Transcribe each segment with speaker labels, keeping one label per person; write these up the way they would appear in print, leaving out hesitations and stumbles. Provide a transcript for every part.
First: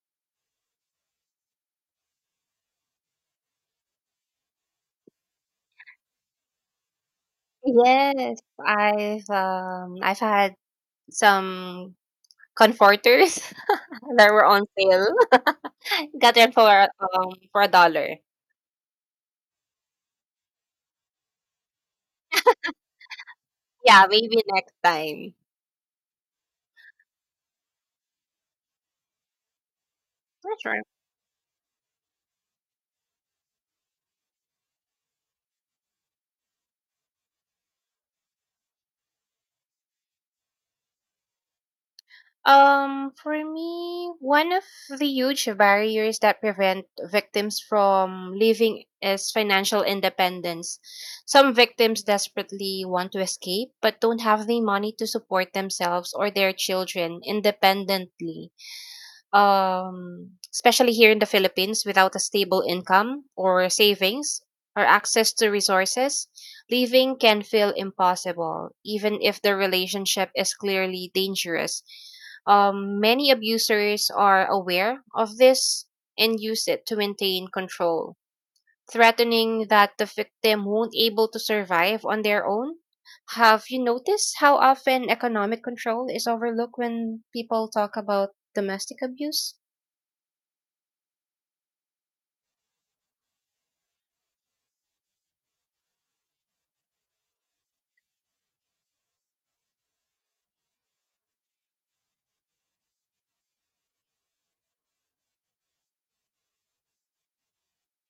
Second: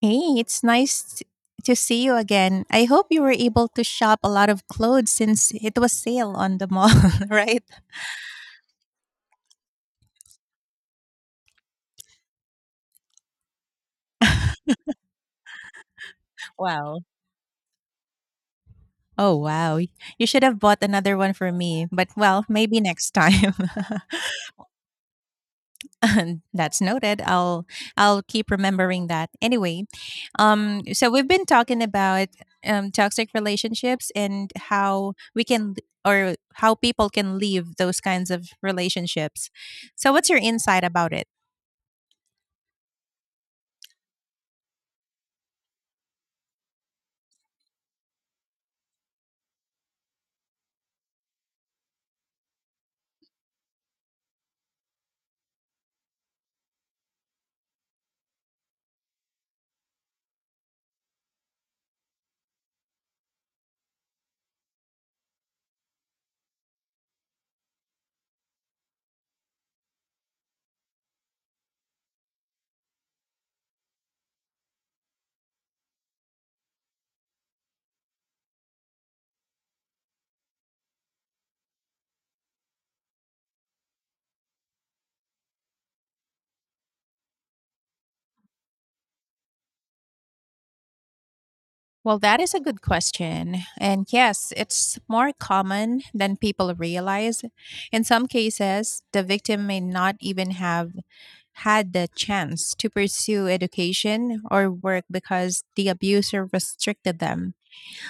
Speaker 1: Hey, it's nice to see you again. I hope you were able to shop a lot of clothes since it was sale on the mall, right?
Speaker 2: Yes, I've had some comforters that were on sale. Got them
Speaker 1: Wow.
Speaker 2: for a dollar.
Speaker 1: Oh, wow. You should have bought another one for me, but well, maybe next time.
Speaker 2: Yeah, maybe next time.
Speaker 1: That's noted. I'll keep remembering that. Anyway,
Speaker 2: For Sure.
Speaker 1: so we've been talking about toxic relationships and how we can or how people can leave those kinds of relationships. So, what's your insight about it?
Speaker 2: For me, one of the huge barriers that prevent victims from leaving is financial independence. Some victims desperately want to escape but don't have the money to support themselves or their children independently. Especially here in the Philippines, without a stable income or savings or access to resources, leaving can feel impossible, even if the relationship is clearly dangerous. Many abusers are aware of this and use it to maintain control, threatening that the victim won't able to survive on their own. Have you noticed how often economic control is overlooked when people talk about domestic abuse?
Speaker 1: Well, that is a good question. And yes, it's more common than people realize. In some cases, the victim may not even have had the chance to pursue education or work because the abuser restricted them.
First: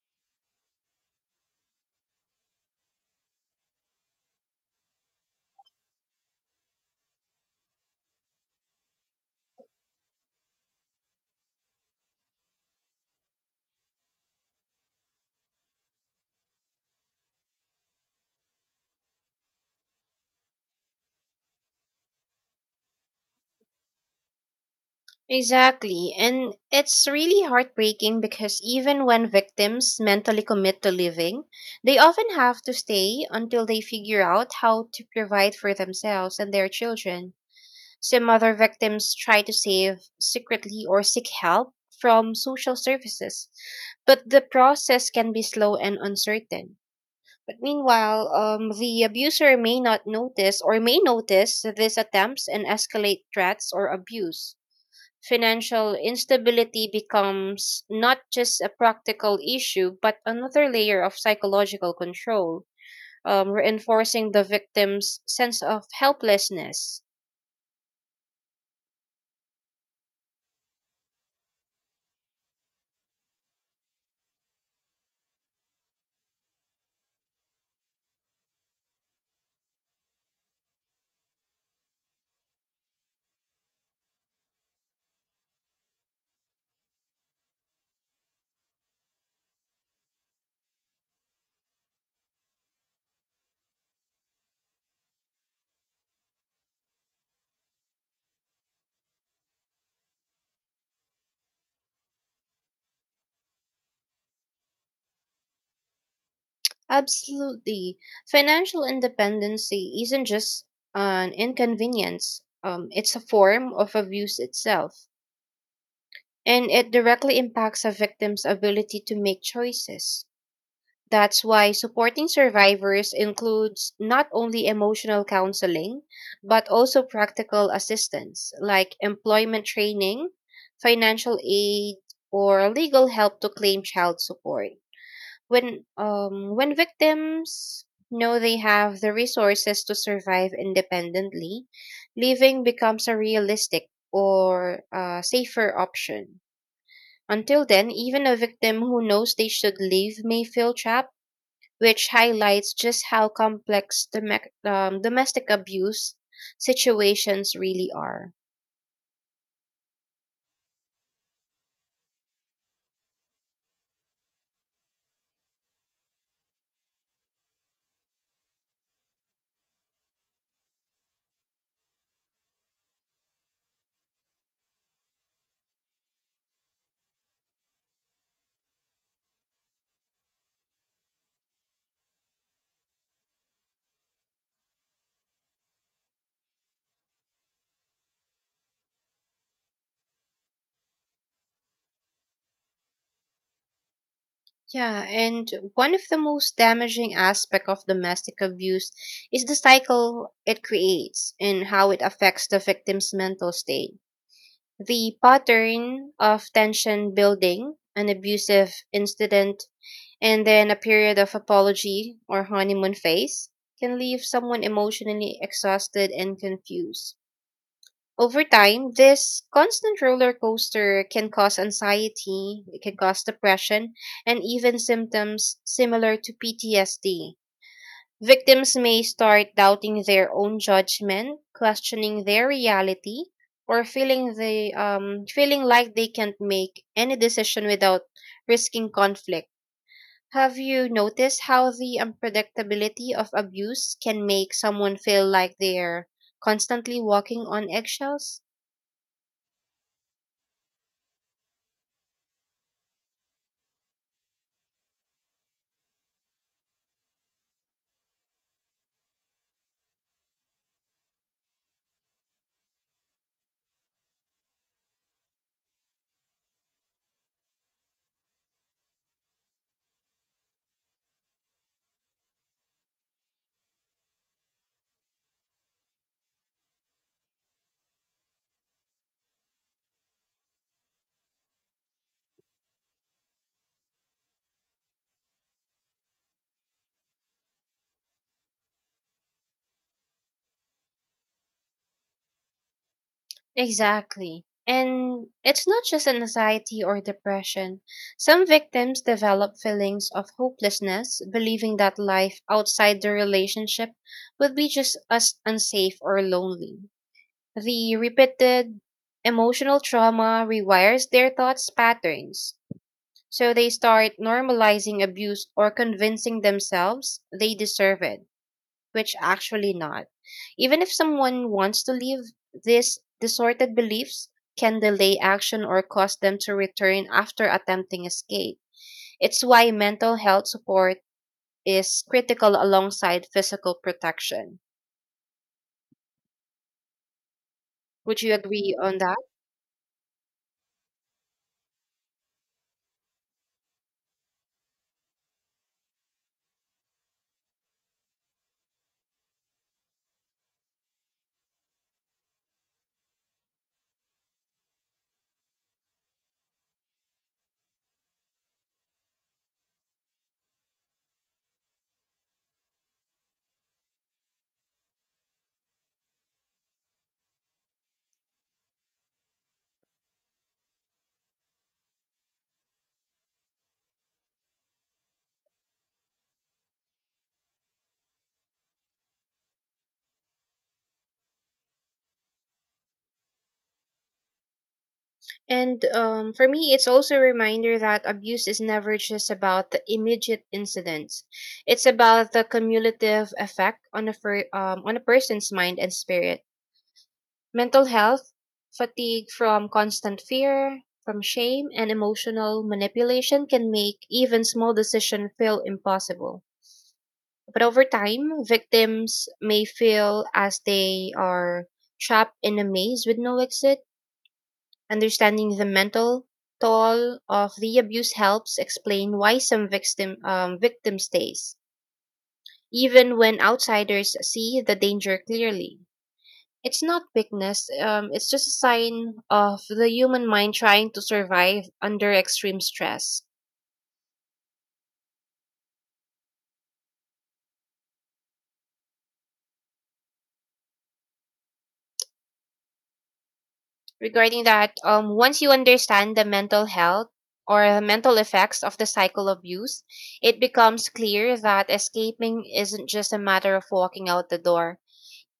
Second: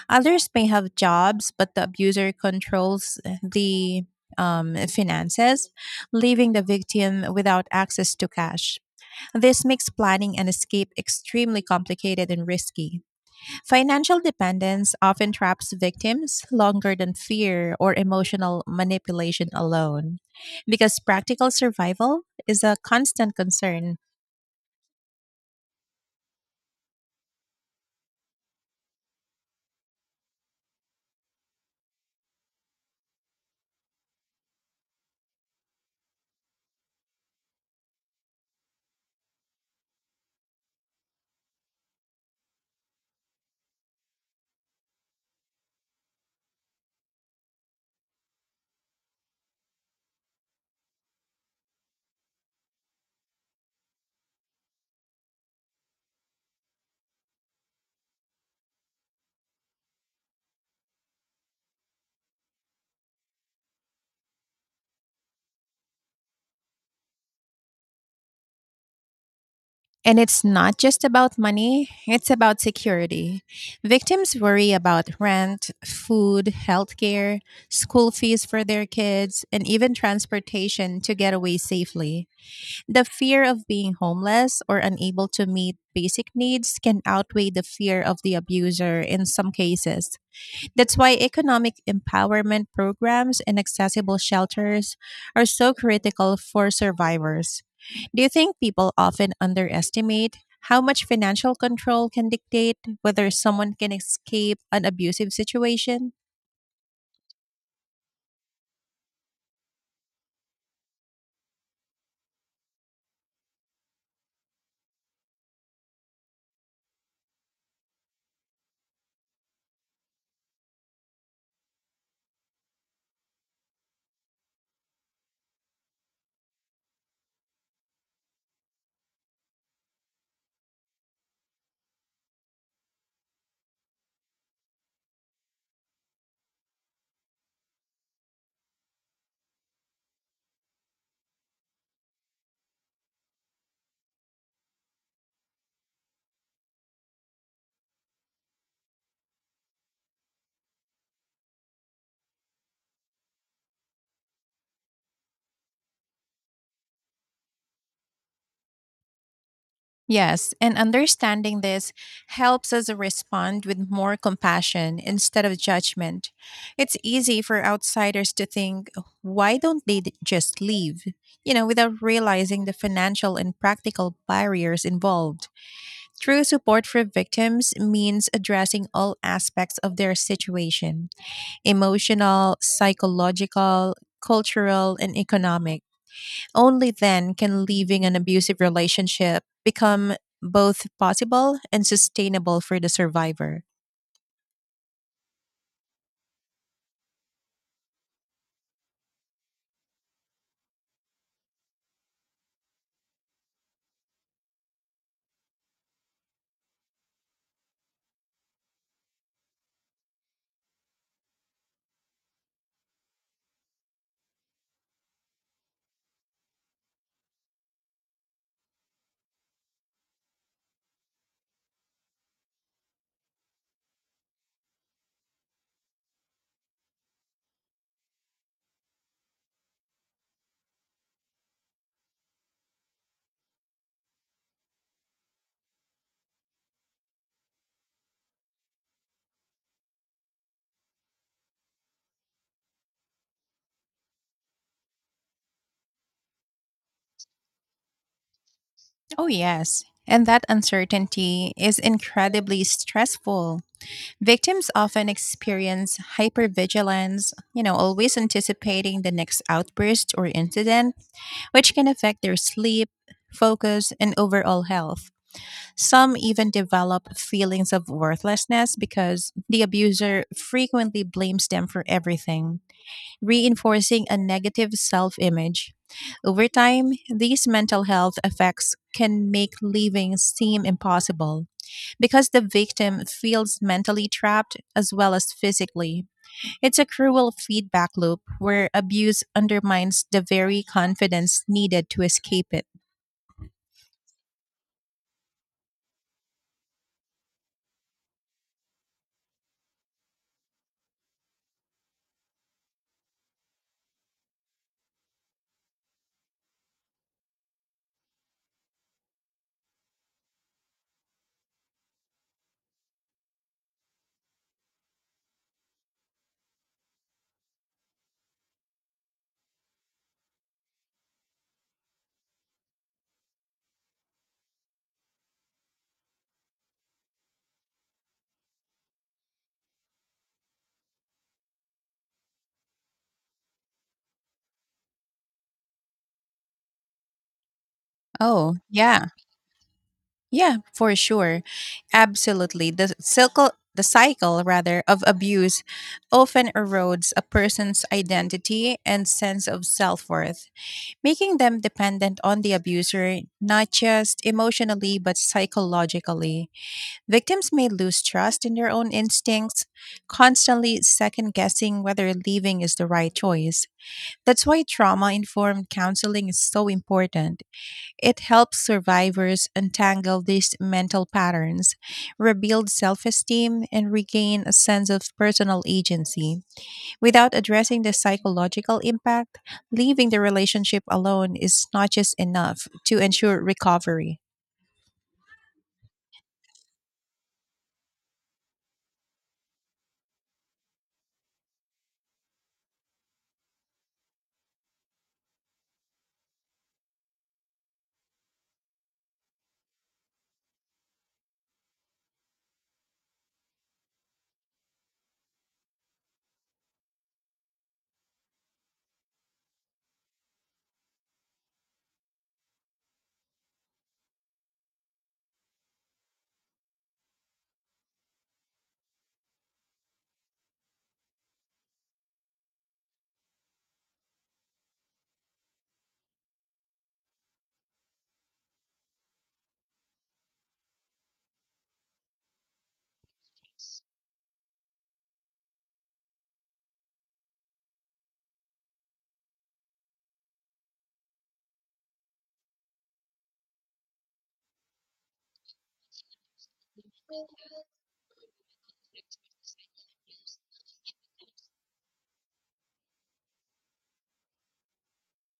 Speaker 1: Others may have jobs, but the abuser controls the finances, leaving the victim without access to cash. This makes planning an escape extremely complicated and risky. Financial dependence often traps victims longer than fear or emotional manipulation alone, because practical survival is a constant concern.
Speaker 2: Exactly. And it's really heartbreaking because even when victims mentally commit to living, they often have to stay until they figure out how to provide for themselves and their children. Some other victims try to save secretly or seek help from social services, but the process can be slow and uncertain. But meanwhile, the abuser may not notice or may notice these attempts and escalate threats or abuse financial instability becomes not just a practical issue, but another layer of psychological control, reinforcing the victim's sense of helplessness.
Speaker 1: And it's not just about money, it's about security. Victims worry about rent, food, healthcare, school fees for their kids, and even transportation to get away safely. The fear of being homeless or unable to meet basic needs can outweigh the fear of the abuser in some cases. That's why economic empowerment programs and accessible shelters are so critical for survivors. Do you think people often underestimate how much financial control can dictate whether someone can escape an abusive situation?
Speaker 2: Absolutely. Financial independency isn't just an inconvenience. It's a form of abuse itself, and it directly impacts a victim's ability to make choices. That's why supporting survivors includes not only emotional counseling, but also practical assistance like employment training, financial aid, or legal help to claim child support. When victims know they have the resources to survive independently, leaving becomes a realistic or safer option. Until then, even a victim who knows they should leave may feel trapped, which highlights just how complex domestic abuse situations really are.
Speaker 1: Yes, and understanding this helps us respond with more compassion instead of judgment. It's easy for outsiders to think, why don't they d- just leave? You know, without realizing the financial and practical barriers involved. True support for victims means addressing all aspects of their situation, emotional, psychological, cultural, and economic. Only then can leaving an abusive relationship become both possible and sustainable for the survivor.
Speaker 2: Yeah, and one of the most damaging aspects of domestic abuse is the cycle it creates and how it affects the victim's mental state. The pattern of tension building, an abusive incident, and then a period of apology or honeymoon phase can leave someone emotionally exhausted and confused. Over time, this constant roller coaster can cause anxiety, it can cause depression, and even symptoms similar to PTSD. Victims may start doubting their own judgment, questioning their reality, or feeling like they can't make any decision without risking conflict. Have you noticed how the unpredictability of abuse can make someone feel like they're constantly walking on eggshells?
Speaker 1: Oh, yes. And that uncertainty is incredibly stressful. Victims often experience hypervigilance, you know, always anticipating the next outburst or incident, which can affect their sleep, focus, and overall health. Some even develop feelings of worthlessness because the abuser frequently blames them for everything, reinforcing a negative self image. Over time, these mental health effects can make living seem impossible because the victim feels mentally trapped as well as physically. It's a cruel feedback loop where abuse undermines the very confidence needed to escape it.
Speaker 2: Exactly. And it's not just anxiety or depression. Some victims develop feelings of hopelessness, believing that life outside the relationship would be just as unsafe or lonely. The repeated emotional trauma rewires their thoughts patterns, so they start normalizing abuse or convincing themselves they deserve it, which actually not. Even if someone wants to leave, these distorted beliefs can delay action or cause them to return after attempting escape. It's why mental health support is critical alongside physical protection. Would you
Speaker 1: Oh,
Speaker 2: agree on
Speaker 1: yeah.
Speaker 2: that?
Speaker 1: Yeah, for sure. Absolutely. The cycle rather of abuse often erodes a person's identity and sense of self-worth, making them dependent on the abuser not just emotionally but psychologically. Victims may lose trust in their own instincts, constantly second-guessing whether leaving is the right choice. That's why trauma-informed counseling is so important. It helps survivors untangle these mental patterns, rebuild self esteem, and regain a sense of personal agency. Without addressing the psychological impact, leaving the relationship alone is not just enough to ensure recovery.
Speaker 2: And for me, it's also a reminder that abuse is never just about the immediate incidents. It's about the cumulative effect on on a person's mind and spirit. Mental health, fatigue from constant fear, from shame, and emotional manipulation can make even small decisions feel impossible. But over time, victims may feel as they are trapped in a maze with no exit. Understanding the mental toll of the abuse helps explain why some victim stays, even when outsiders see the danger clearly. It's not weakness. It's just a sign of the human mind trying to survive under extreme stress. Regarding that, once you understand the mental health or the mental effects of the cycle of abuse, it becomes clear that escaping isn't just a matter of walking out the door.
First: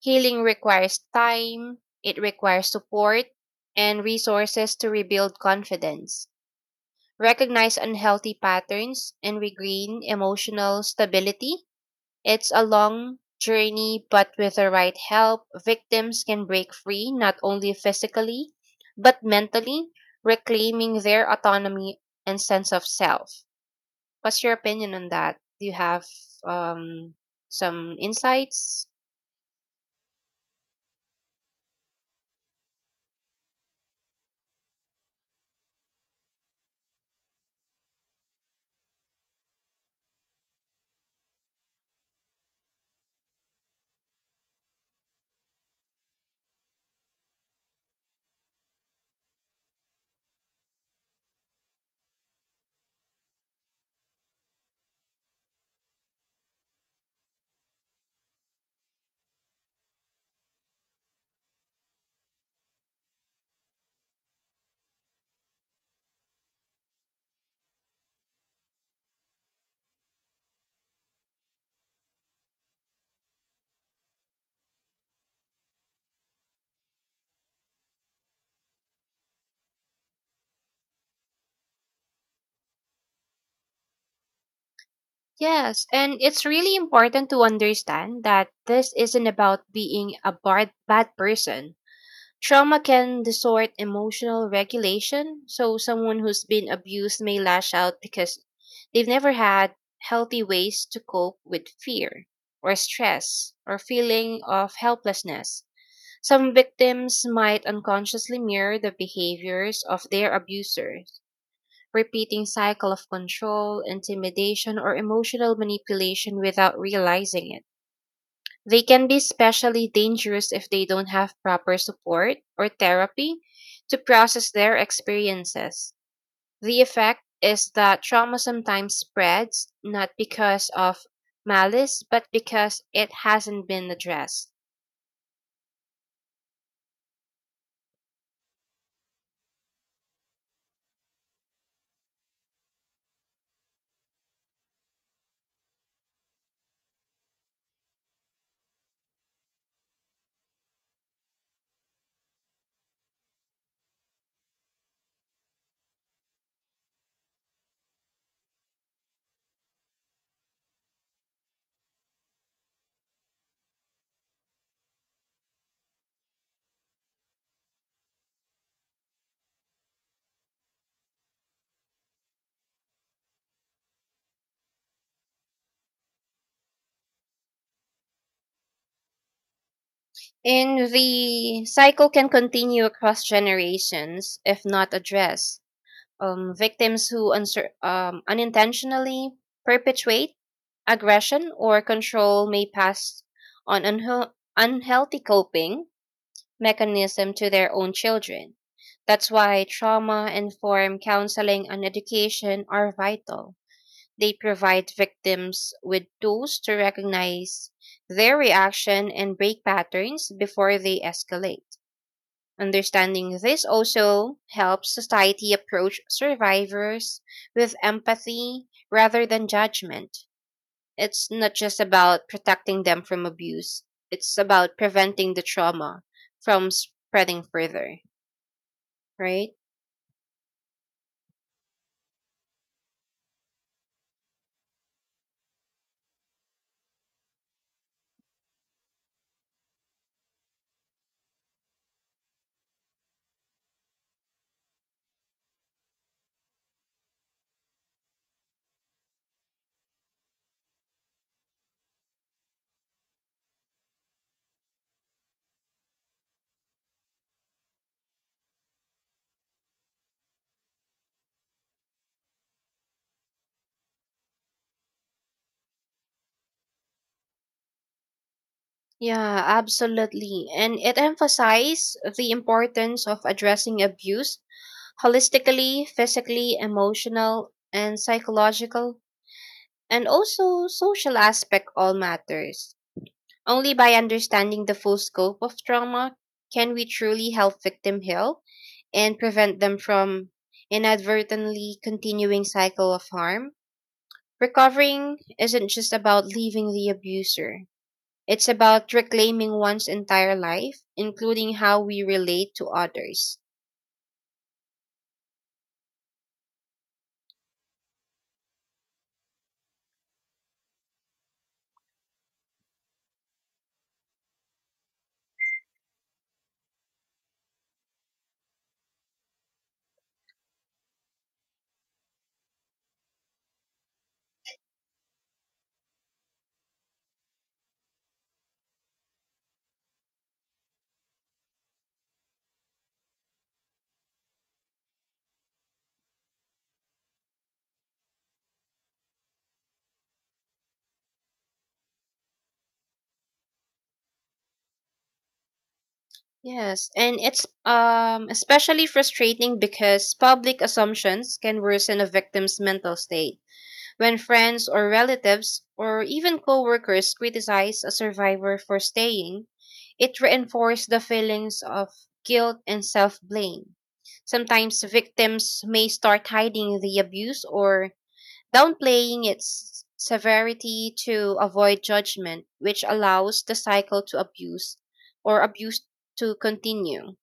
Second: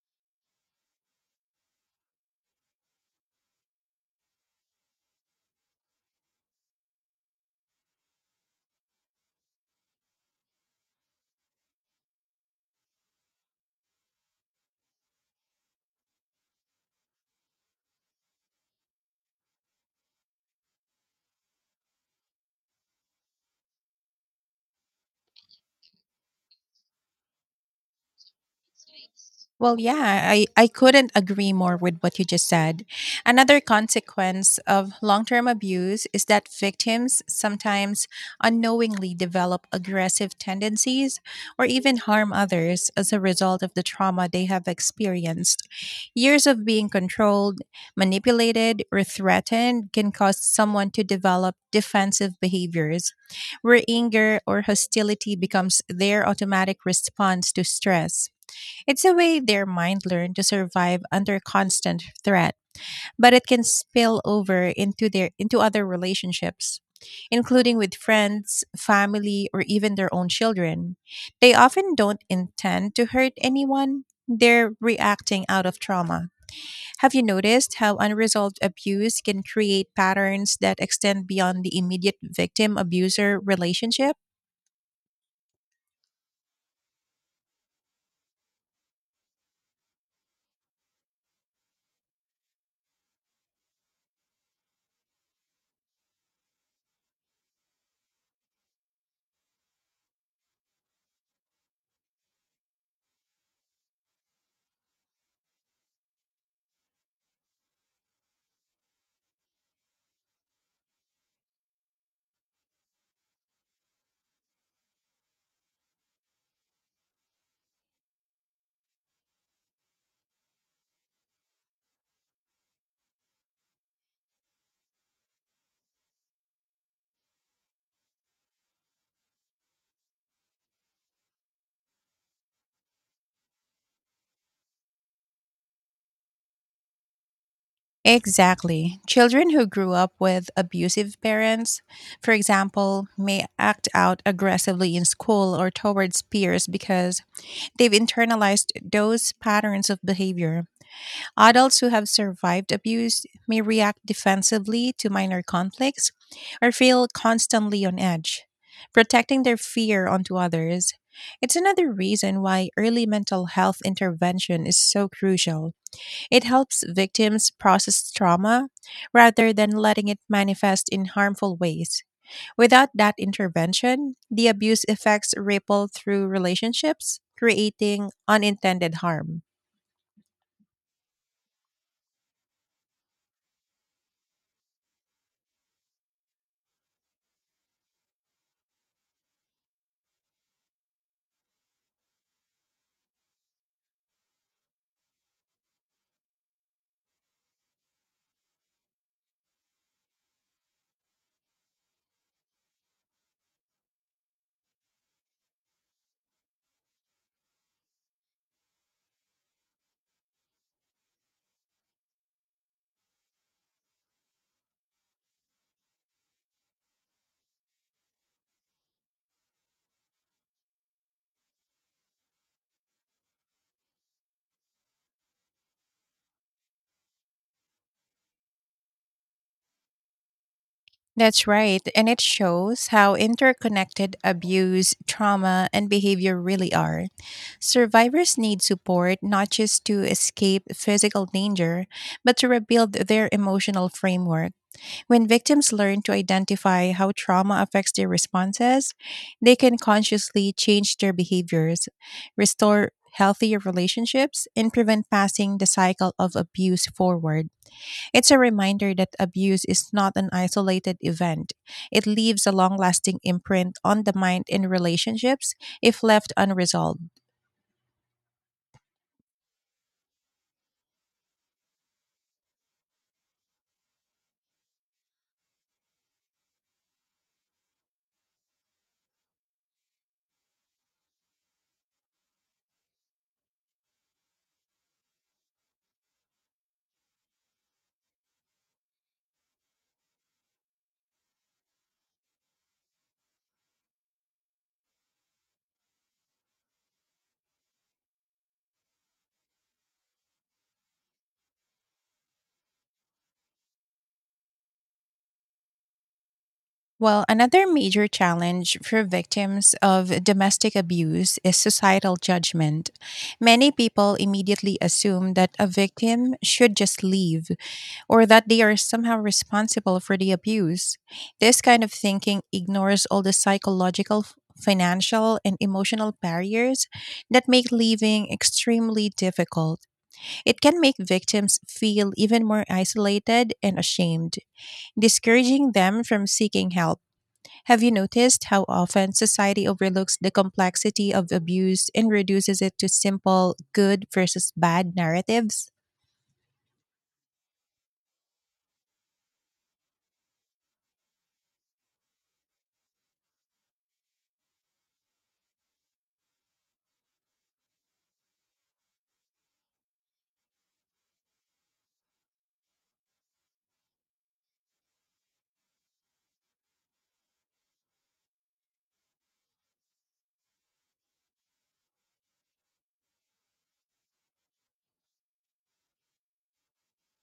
Speaker 2: Healing requires time, it requires support, and resources to rebuild confidence, recognize unhealthy patterns and regain emotional stability. It's a long journey, but with the right help, victims can break free not only physically, but mentally, reclaiming their autonomy and sense of self. What's your opinion on that? Do you have, um, some insights?
Speaker 1: Well, yeah, I couldn't agree more with what you just said. Another consequence of long term abuse is that victims sometimes unknowingly develop aggressive tendencies or even harm others as a result of the trauma they have experienced. Years of being controlled, manipulated, or threatened can cause someone to develop defensive behaviors where anger or hostility becomes their automatic response to stress. It's a way their mind learned to survive under constant threat, but it can spill over into other relationships, including with friends, family, or even their own children. They often don't intend to hurt anyone. They're reacting out of trauma. Have you noticed how unresolved abuse can create patterns that extend beyond the immediate victim abuser relationship?
Speaker 2: Yes, and it's really important to understand that this isn't about being a bad, bad person. Trauma can distort emotional regulation, so someone who's been abused may lash out because they've never had healthy ways to cope with fear or stress or feeling of helplessness. Some victims might unconsciously mirror the behaviors of their abusers, repeating cycle of control, intimidation or emotional manipulation without realizing it. They can be especially dangerous if they don't have proper support or therapy to process their experiences. The effect is that trauma sometimes spreads not because of malice, but because it hasn't been addressed.
Speaker 1: Exactly. Children who grew up with abusive parents, for example, may act out aggressively in school or towards peers because they've internalized those patterns of behavior. Adults who have survived abuse may react defensively to minor conflicts or feel constantly on edge, protecting their fear onto others. It's another reason why early mental health intervention is so crucial. It helps victims process trauma rather than letting it manifest in harmful ways. Without that intervention, the abuse effects ripple through relationships, creating unintended harm.
Speaker 2: And the cycle can continue across generations if not addressed. Victims who unintentionally perpetuate aggression or control may pass on unhealthy coping mechanism to their own children. That's why trauma informed counseling and education are vital. They provide victims with tools to recognize their reaction and break patterns before they escalate. Understanding this also helps society approach survivors with empathy rather than judgment. It's not just about protecting them from abuse, it's about preventing the trauma from spreading further, right?
Speaker 1: That's right, and it shows how interconnected abuse, trauma, and behavior really are. Survivors need support not just to escape physical danger, but to rebuild their emotional framework. When victims learn to identify how trauma affects their responses, they can consciously change their behaviors, restore healthier relationships, and prevent passing the cycle of abuse forward. It's a reminder that abuse is not an isolated event. It leaves a long lasting imprint on the mind and relationships if left unresolved.
Speaker 2: Yeah, absolutely. And it emphasizes the importance of addressing abuse holistically, physically, emotional, and psychological, and also social aspect all matters. Only by understanding the full scope of trauma can we truly help victims heal and prevent them from inadvertently continuing cycle of harm. Recovering isn't just about leaving the abuser. It's about reclaiming one's entire life, including how we relate to others.
Speaker 1: Well, another major challenge for victims of domestic abuse is societal judgment. Many people immediately assume that a victim should just leave, or that they are somehow responsible for the abuse. This kind of thinking ignores all the psychological, financial, and emotional barriers that make leaving extremely difficult. It can make victims feel even more isolated and ashamed, discouraging them from seeking help. Have you noticed how often society overlooks the complexity of abuse and reduces it to simple good versus bad narratives?
Speaker 2: Yes, and it's especially frustrating because public assumptions can worsen a victim's mental state. When friends or relatives or even coworkers criticize a survivor for staying, it reinforces the feelings of guilt and self blame. Sometimes victims may start hiding the abuse or downplaying its severity to avoid judgment, which allows the cycle to abuse or abuse to continue.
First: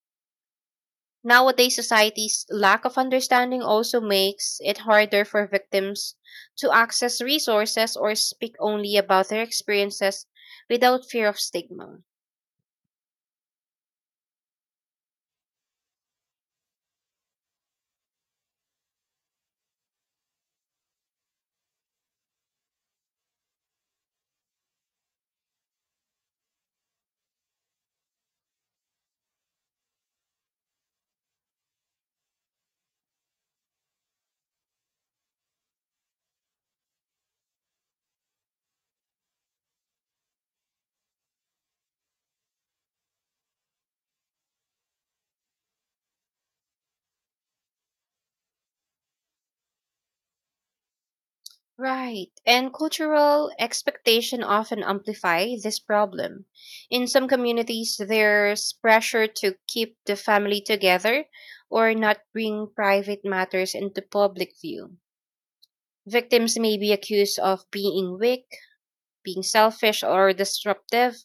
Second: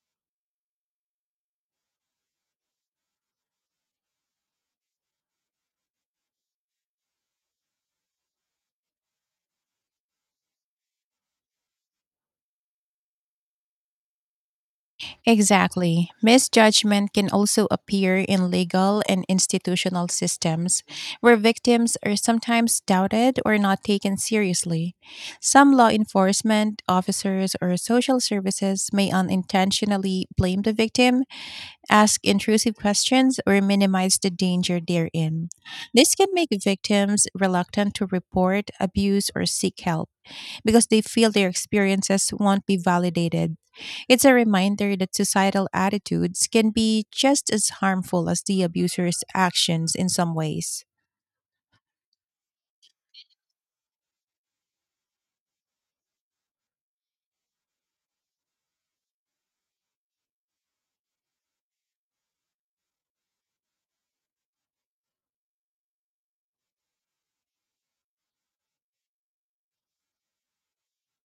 Speaker 2: Nowadays, society's lack of understanding also makes it harder for victims to access resources or speak only about their experiences without fear of stigma.
Speaker 1: Exactly. Misjudgment can also appear in legal and institutional systems where victims are sometimes doubted or not taken seriously. Some law enforcement officers or social services may unintentionally blame the victim, ask intrusive questions, or minimize the danger they're in. This can make victims reluctant to report abuse or seek help because they feel their experiences won't be validated. It's a reminder that societal attitudes can be just as harmful as the abuser's actions in some ways.
Speaker 2: Right. And cultural expectation often amplify this problem. In some communities, there's pressure to keep the family together or not bring private matters into public view. Victims may be accused of being weak, being selfish or disruptive,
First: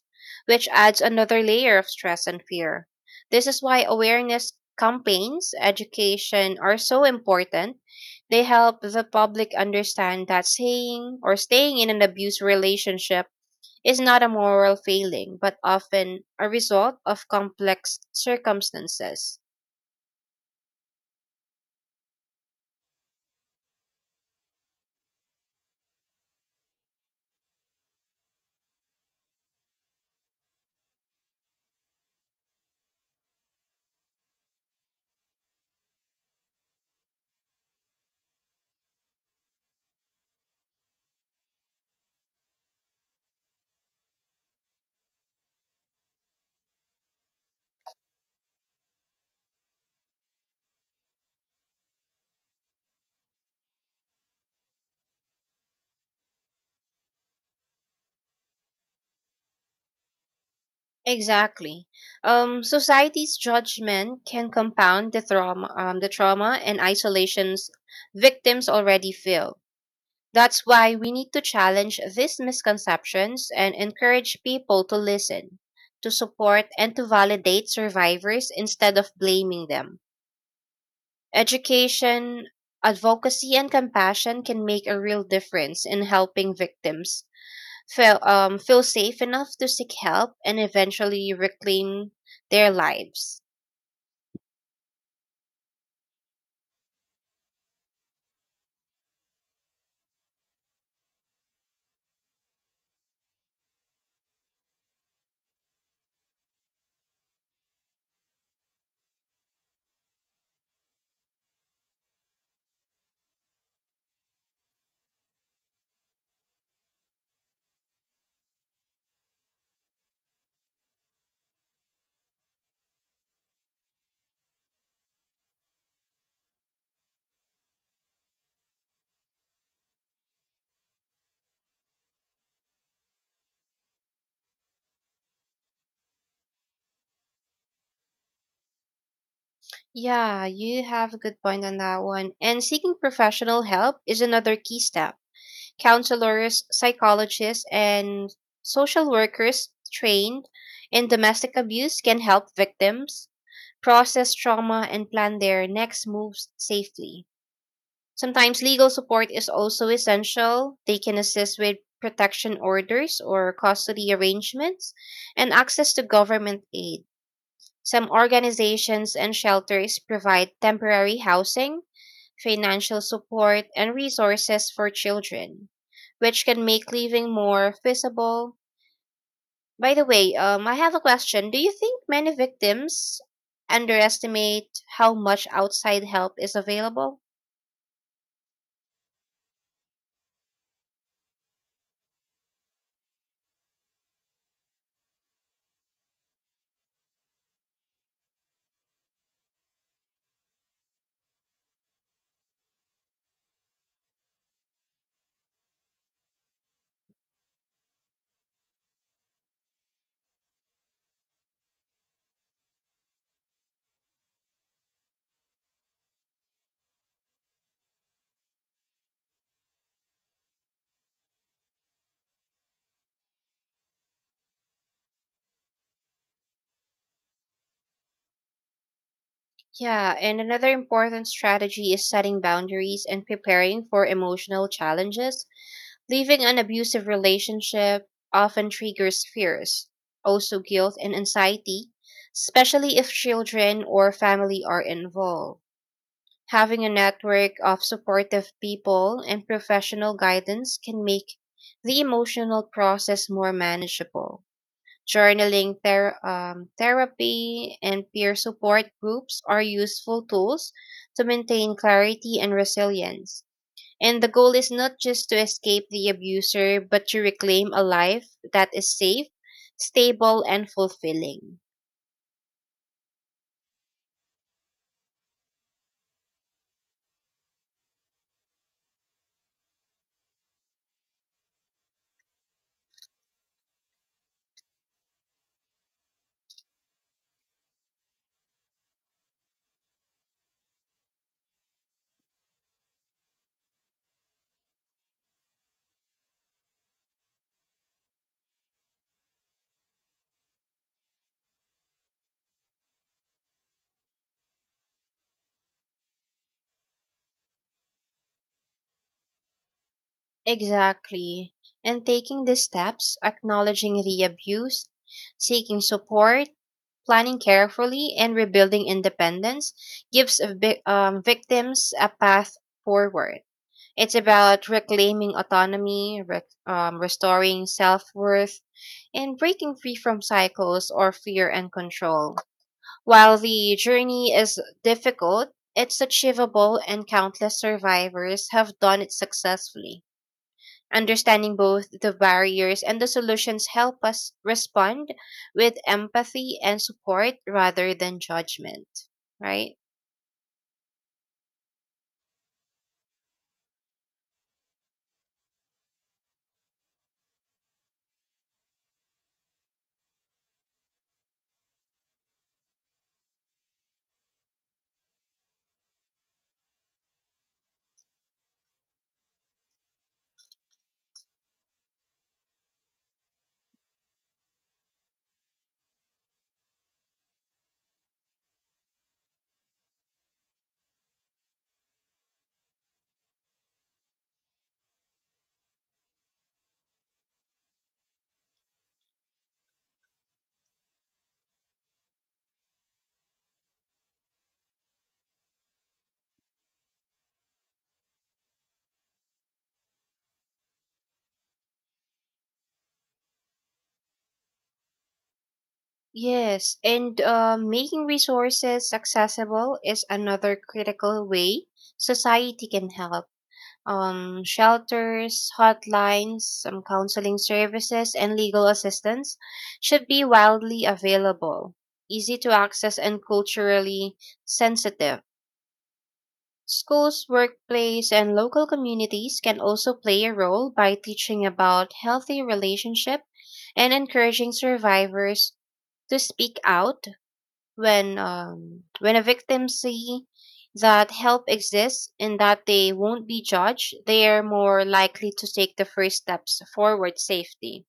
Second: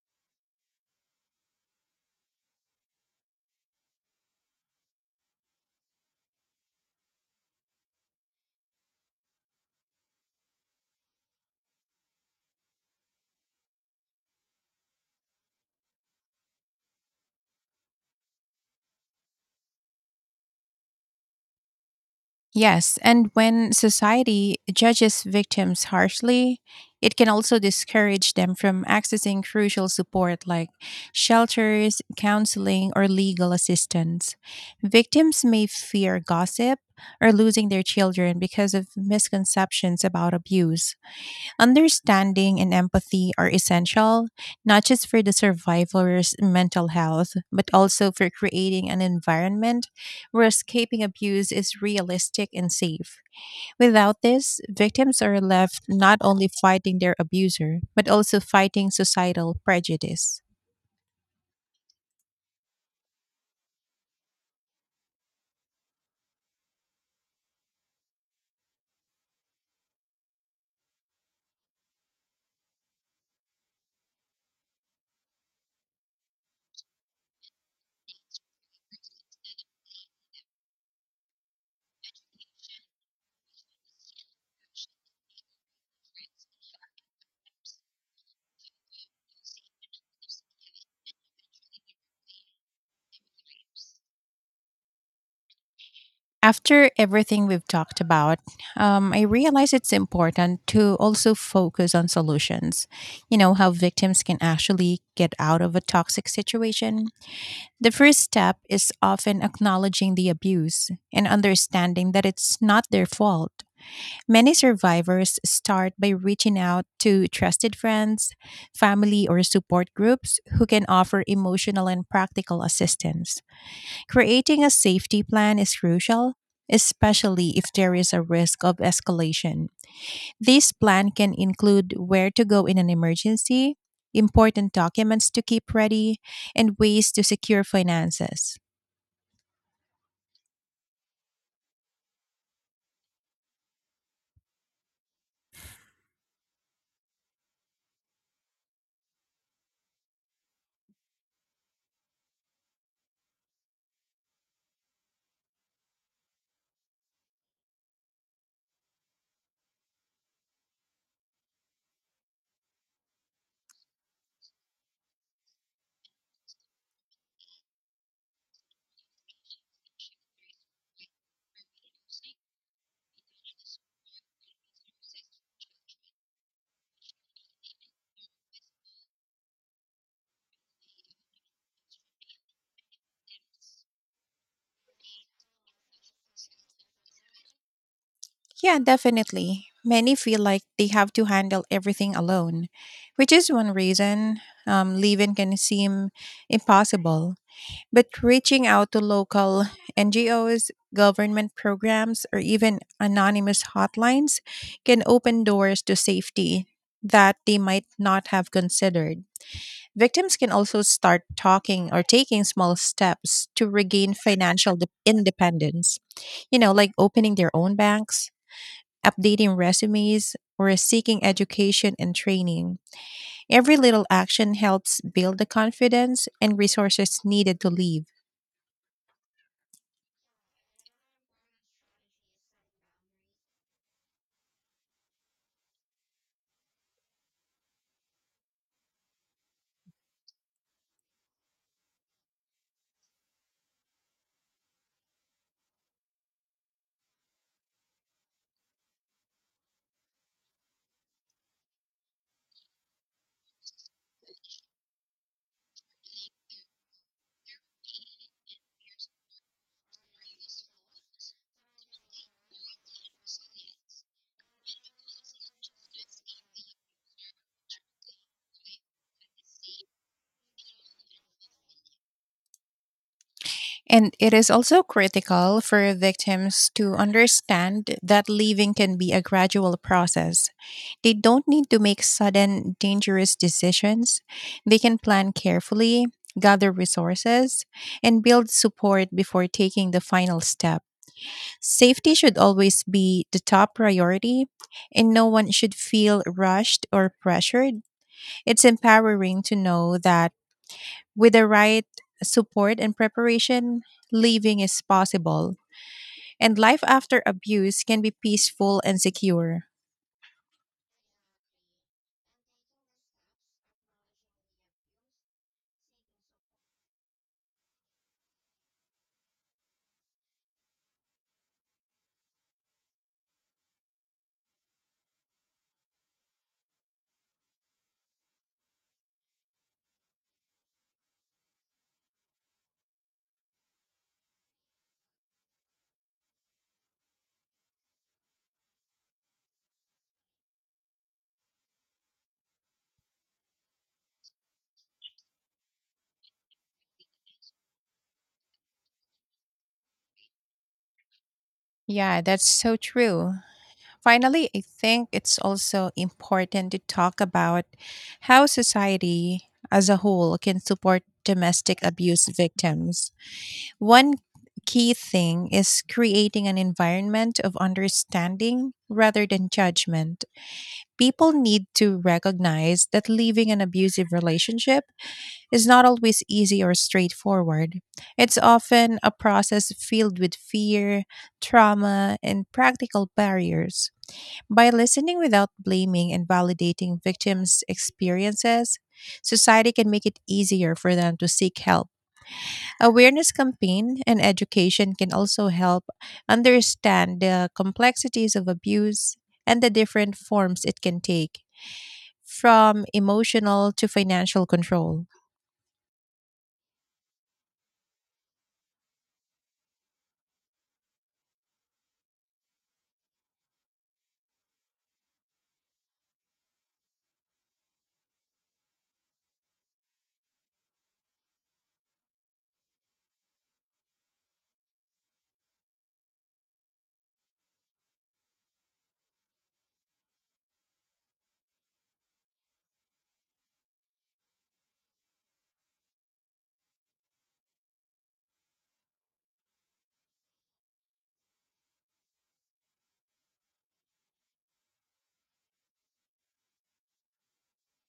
Speaker 2: which adds another layer of stress and fear. This is why awareness campaigns, education are so important. They help the public understand that saying or staying in an abuse relationship is not a moral failing, but often a result of complex circumstances.
Speaker 1: Yes, and when society judges victims harshly, it can also discourage them from accessing crucial support like shelters, counseling, or legal assistance. Victims may fear gossip or losing their children because of misconceptions about abuse. Understanding and empathy are essential, not just for the survivor's mental health, but also for creating an environment where escaping abuse is realistic and safe. Without this, victims are left not only fighting their abuser, but also fighting societal prejudice.
Speaker 2: Exactly. Society's judgment can compound the trauma, the trauma and isolations victims already feel. That's why we need to challenge these misconceptions and encourage people to listen, to support, and to validate survivors instead of blaming them. Education, advocacy, and compassion can make a real difference in helping victims feel safe enough to seek help and eventually reclaim their lives.
Speaker 1: After everything we've talked about, I realize it's important to also focus on solutions. You know, how victims can actually get out of a toxic situation. The first step is often acknowledging the abuse and understanding that it's not their fault. Many survivors start by reaching out to trusted friends, family, or support groups who can offer emotional and practical assistance. Creating a safety plan is crucial, especially if there is a risk of escalation. This plan can include where to go in an emergency, important documents to keep ready, and ways to secure finances.
Speaker 2: Yeah, you have a good point on that one. And seeking professional help is another key step. Counselors, psychologists, and social workers trained in domestic abuse can help victims process trauma and plan their next moves safely. Sometimes legal support is also essential. They can assist with protection orders or custody arrangements and access to government aid. Some organizations and shelters provide temporary housing, financial support, and resources for children, which can make living more feasible. By the way, I have a question. Do you think many victims underestimate how much outside help is available?
Speaker 1: Yeah, definitely. Many feel like they have to handle everything alone, which is one reason leave in can seem impossible. But reaching out to local NGOs, government programs, or even anonymous hotlines can open doors to safety that they might not have considered. Victims can also start talking or taking small steps to regain financial independence, you know, like opening their own banks, updating resumes, or seeking education and training. Every little action helps build the confidence and resources needed to leave.
Speaker 2: Yeah, and another important strategy is setting boundaries and preparing for emotional challenges. Leaving an abusive relationship often triggers fears, also guilt and anxiety, especially if children or family are involved. Having a network of supportive people and professional guidance can make the emotional process more manageable. Journaling, therapy, and peer support groups are useful tools to maintain clarity and resilience. And the goal is not just to escape the abuser, but to reclaim a life that is safe, stable, and fulfilling.
Speaker 1: And it is also critical for victims to understand that leaving can be a gradual process. They don't need to make sudden, dangerous decisions. They can plan carefully, gather resources, and build support before taking the final step. Safety should always be the top priority, and no one should feel rushed or pressured. It's empowering to know that with the right support and preparation, living is possible, and life after abuse can be peaceful and secure.
Speaker 2: Exactly. And taking these steps, acknowledging the abuse, seeking support, planning carefully, and rebuilding independence gives victims a path forward. It's about reclaiming autonomy, restoring self worth, and breaking free from cycles or fear and control. While the journey is difficult, it's achievable and countless survivors have done it successfully. Understanding both the barriers and the solutions help us respond with empathy and support rather than judgment, right?
Speaker 1: Yeah, that's so true. Finally, I think it's also important to talk about how society as a whole can support domestic abuse victims. One key thing is creating an environment of understanding rather than judgment. People need to recognize that leaving an abusive relationship is not always easy or straightforward. It's often a process filled with fear, trauma, and practical barriers. By listening without blaming and validating victims' experiences, society can make it easier for them to seek help. Awareness campaign and education can also help understand the complexities of abuse and the different forms it can take, from emotional to financial control.
Speaker 2: Yes, and making resources accessible is another critical way society can help. Shelters, hotlines, some counseling services, and legal assistance should be widely available, easy to access, and culturally sensitive. Schools, workplace, and local communities can also play a role by teaching about healthy relationship and encouraging survivors to speak out when, when a victim see that help exists and that they won't be judged, they are more likely to take the first steps forward safety.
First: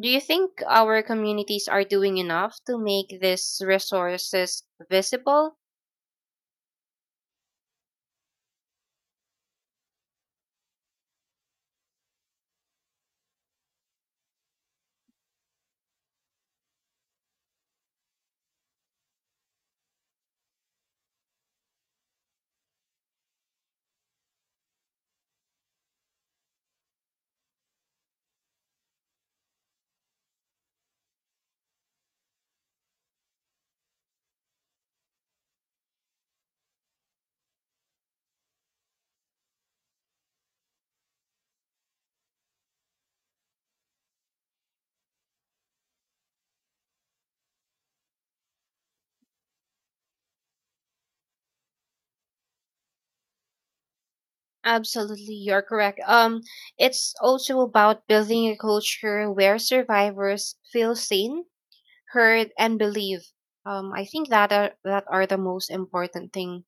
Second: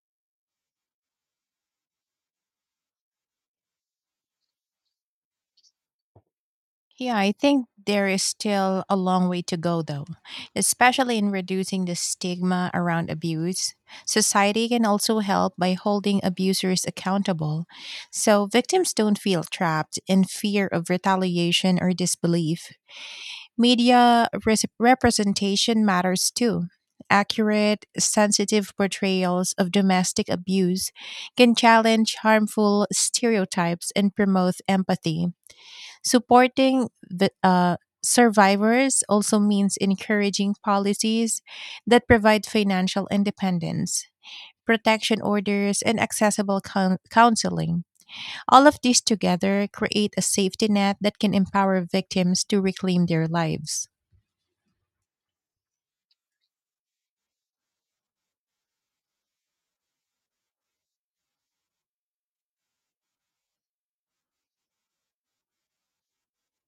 Speaker 2: Do you think our communities are doing enough to make these resources visible?
Speaker 1: Yeah, I think there is still a long way to go, though, especially in reducing the stigma around abuse. Society can also help by holding abusers accountable so victims don't feel trapped in fear of retaliation or disbelief. Media representation matters too. Accurate, sensitive portrayals of domestic abuse can challenge harmful stereotypes and promote empathy. Supporting the survivors also means encouraging policies that provide financial independence, protection orders, and accessible counseling. All of these together create a safety net that can empower victims to reclaim their lives.
Speaker 2: Absolutely, you're correct. It's also about building a culture where survivors feel seen, heard, and believe. I think that are the most important thing,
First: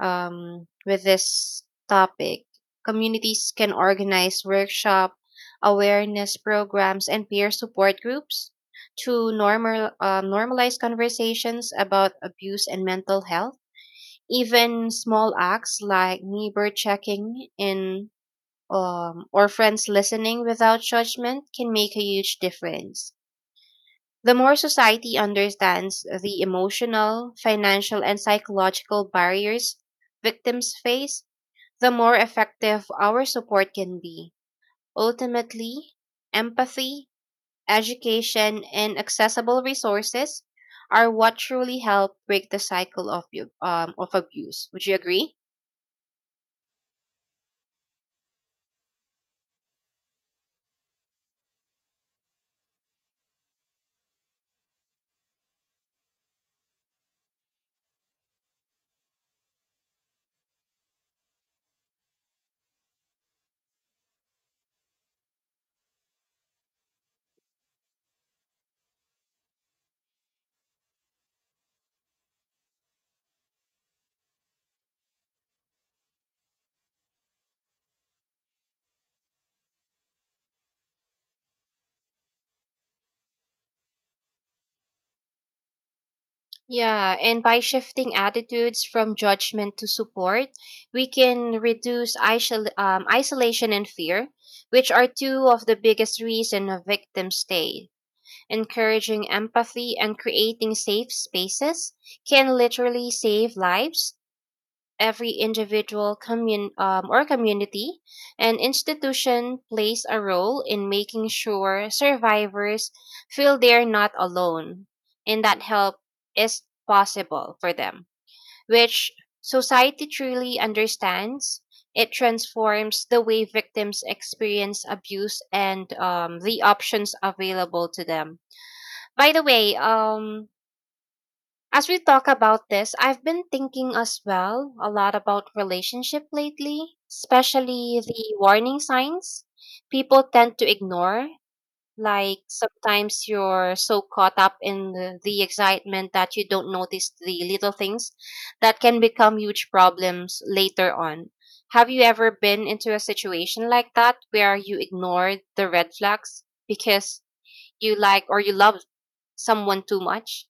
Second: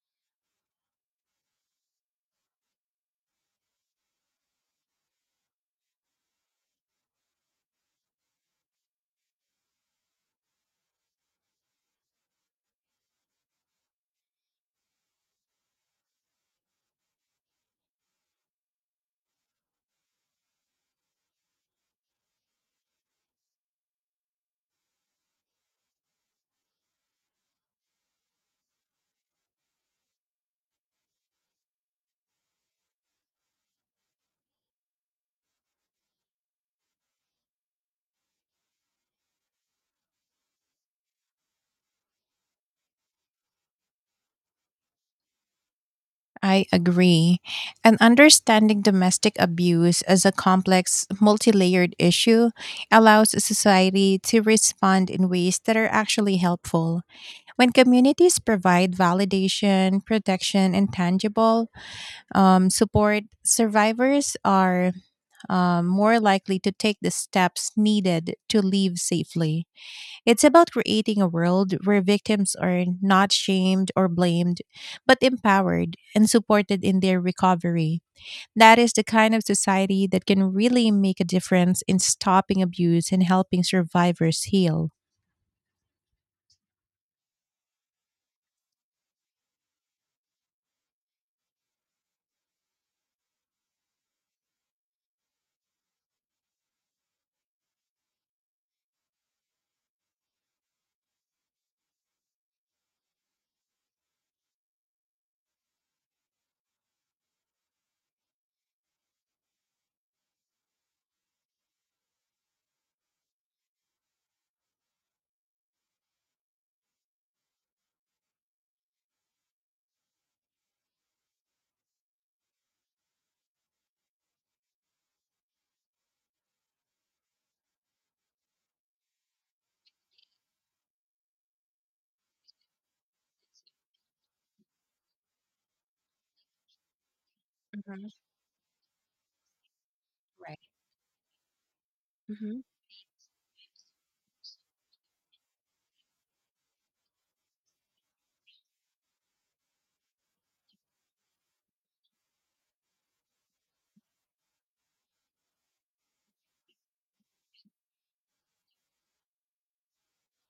Speaker 2: with this topic. Communities can organize workshop, awareness programs, and peer support groups to normalize conversations about abuse and mental health. Even small acts like neighbor checking in, or friends listening without judgment can make a huge difference. The more society understands the emotional, financial, and psychological barriers victims face, the more effective our support can be. Ultimately, empathy, education, and accessible resources are what truly help break the cycle of, of abuse. Would you agree?
Speaker 1: I agree. And understanding domestic abuse as a complex, multi layered issue allows a society to respond in ways that are actually helpful. When communities provide validation, protection, and tangible support, survivors are more likely to take the steps needed to live safely. It's about creating a world where victims are not shamed or blamed, but empowered and supported in their recovery. That is the kind of society that can really make a difference in stopping abuse and helping survivors heal.
Speaker 2: Yeah, and by shifting attitudes from judgment to support, we can reduce isolation and fear, which are two of the biggest reasons victims stay. Encouraging empathy and creating safe spaces can literally save lives. Every individual, or community and institution plays a role in making sure survivors feel they're not alone and that help is possible for them, which society truly understands. It transforms the way victims experience abuse and, the options available to them. By the way, as we talk about this, I've been thinking as well a lot about relationship lately, especially the warning signs people tend to ignore. Like sometimes you're so caught up in the excitement that you don't notice the little things that can become huge problems later on. Have you ever been into a situation like that where you ignored the red flags because you like or you love someone too much?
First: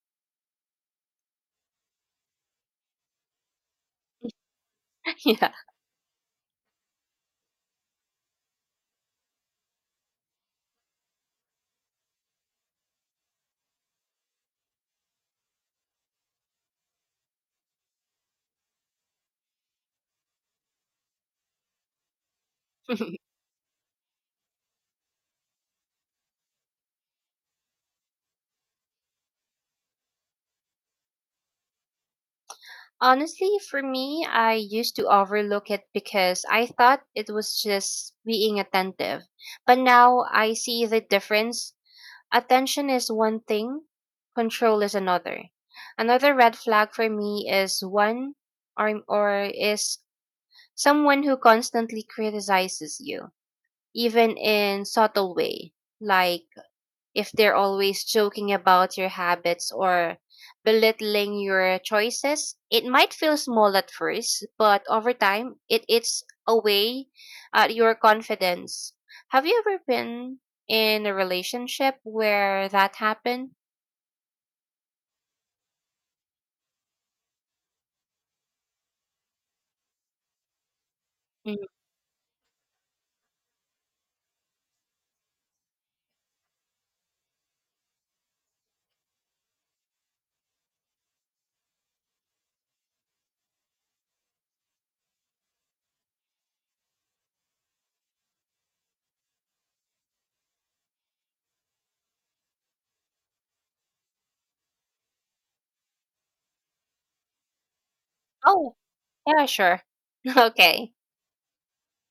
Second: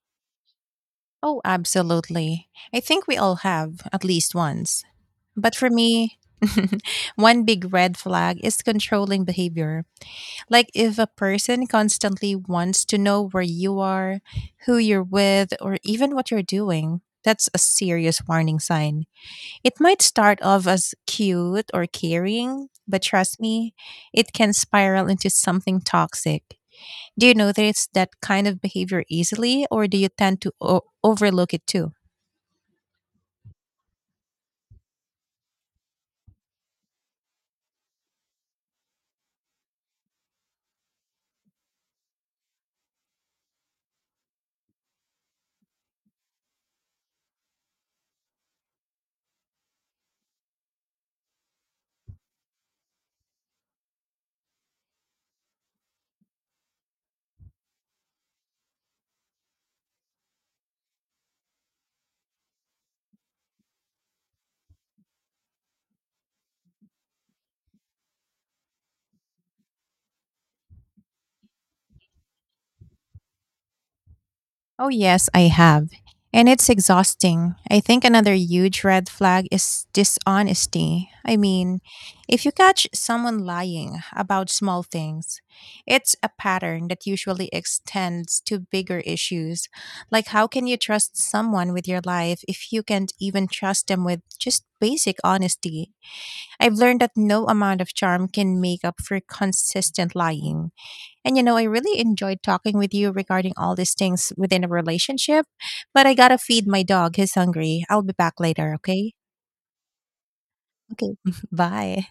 Speaker 1: Oh, absolutely. I think we all have, at least once.
Speaker 2: Yeah.
Speaker 1: But for me, one big red flag is controlling behavior. Like if a person constantly wants to know where you are, who you're with, or even what you're doing, that's a serious warning sign. It might start off as cute or caring, but trust me, it can spiral into something toxic. Do you notice that kind of behavior easily, or do you tend to overlook it too?
Speaker 2: Honestly, for me, I used to overlook it because I thought it was just being attentive. But now I see the difference. Attention is one thing, control is another. Another red flag for me is one or is someone who constantly criticizes you, even in subtle way, like if they're always joking about your habits or belittling your choices, it might feel small at first, but over time, it eats away at your confidence. Have you ever been in a relationship where that happened?
Speaker 1: Oh, yes, I have. And it's exhausting. I think another huge red flag is dishonesty. I
Speaker 2: Mm.
Speaker 1: mean, if you catch someone lying about small things, it's a pattern that usually extends to bigger issues. Like, how can you trust someone with your life if you can't even trust them with just basic honesty? I've learned that no amount of charm can make up for consistent lying. And you know, I really enjoyed talking with you regarding all these things within a relationship, but I gotta feed my dog. He's hungry. I'll be back later,
Speaker 2: Oh,
Speaker 1: okay?
Speaker 2: yeah, sure. Okay.
Speaker 1: Okay, bye.